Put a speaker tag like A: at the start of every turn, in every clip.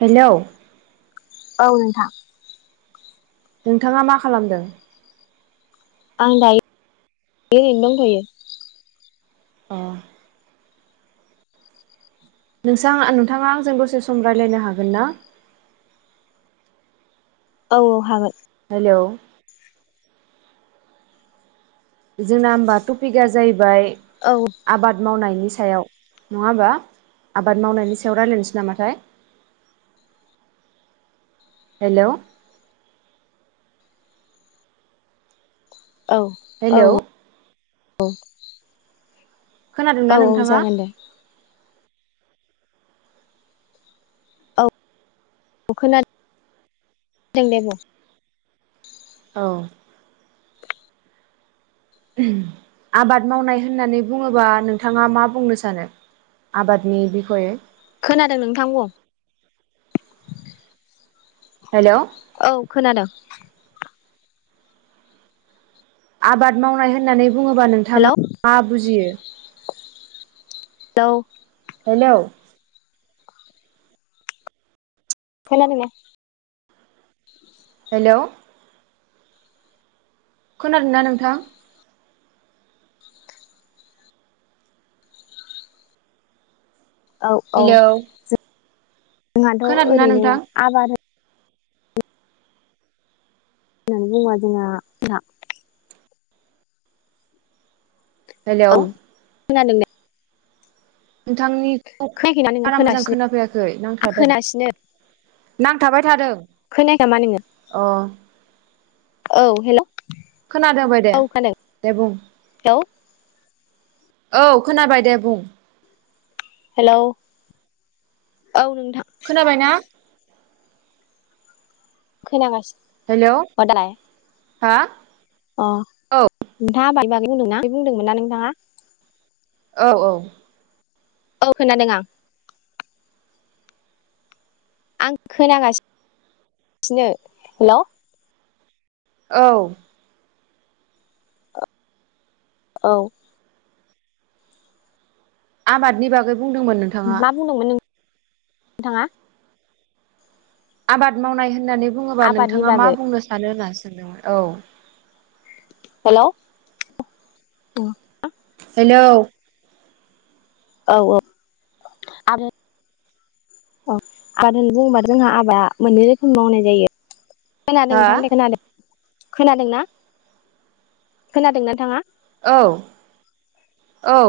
A: हेल'
B: औ नोंथां
A: नोंथाङा मा खालामदों
B: आं दायो ओरैनो दंथयो
A: अ नोंसां नोंथाङा आंजों दसे सम राय्लायनो हागोन ना
B: औ औ हागोन
A: हेलौ जोंना होमबा टपिकआ जाहैबाय
B: औ
A: आबाद मावनायनि नि सायाव नङा होमबा आबाद मावनायनि सायाव रायज्लायनोसै नामाथाय हेलौ
B: औ औ
A: हेलौ
B: औ औ
A: खोनादोंना नोंथाङा?
B: जागोन दे अ खोनादों दे बुं।
A: औ आबाद मावनाय होननानै बुङोबा नोंथाङा मा बुंनो सानो आबादनि बिखयै?
B: खोनादों नोंथां बुं।
A: हेल'
B: औ खोनादों।
A: आबाद मावनाय होननानै बुङोबा
B: हेलौ
A: नोंथाङा मा बुजियो?
B: हेलौ
A: हेलौ
B: खोना दोंना?
A: हेल' खोनादों ना नोंथां?
B: औ औ
A: हेलौ
B: जों जोंहाथ'
A: खोनादोंना
B: ओरैनो
A: नोंथां
B: आबाद नानै बुंबा जोंना
A: हेलौ
B: औ खोनादों ना?
A: नोंथांनिखौ
B: खोनायाखैना नोङो
A: बारा मोजां
B: खोनासिनो
A: खोनाफैयाखै
B: आं
A: नांथाबादों
B: खोनासिनो
A: नांथाबाय थादों
B: खोनायाखै नामा नोङो
A: अ
B: औ हेल'
A: खोनादों बाय दे दे बुं।
B: हेलौ
A: औ खोनाबाय दे बुं।
B: हेल' औ नोंथां
A: खोनाबायना
B: खोनागासिनो।
A: हेलौ हा
B: अह
A: औ
B: नोंथाङा आबादनि बागै बे बुंदोंमोनना बे बुंदोंमोन ना नोंथाङा?
A: औ औ
B: औ खोनादों आं। आं खोनागासिनो हेल'
A: औ
B: औ
A: आबादनि बागै बुंदोंमोन नोंथाङा।
B: मा बुंदोंमोन नोंथाङा?
A: आबाद मावनाय होननानै बुङोबा
B: आबादनि
A: नोंथाङा मा
B: बागै
A: बुंनो सानो होनास औ
B: हेलौ
A: हेलौ
B: औ औ आरो औ आरो होननानै बुङोबा जोंहा आबाद मोननै रोखोम मावनाय जायो । खोनादों
A: हा
B: नोंथां दे खोनादों । खोनादों ना खोनादों नोंथाङा?
A: औ औ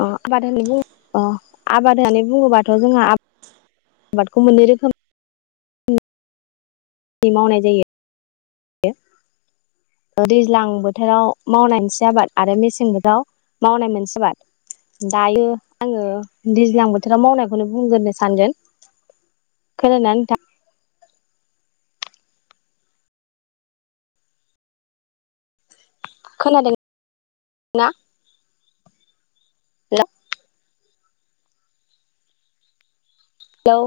B: अ आबाद होननानै बुं अ आबाद होननानै बुङोबाथ जोंहा आबादखौ मोननै रोखोम नि मावनाय जायो दैज्लां बोथोराव मावनाय मोनसे आबाद आरो मेसें बोथोराव मावनाय मोनसे आबाद दायो आंङो दैज्लां बोथोराव मावनायखौनो बुंग्रोनो सानगोन खोनादोंना नोंथां? खोनादों ना? Hello hello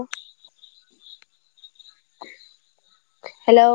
B: hello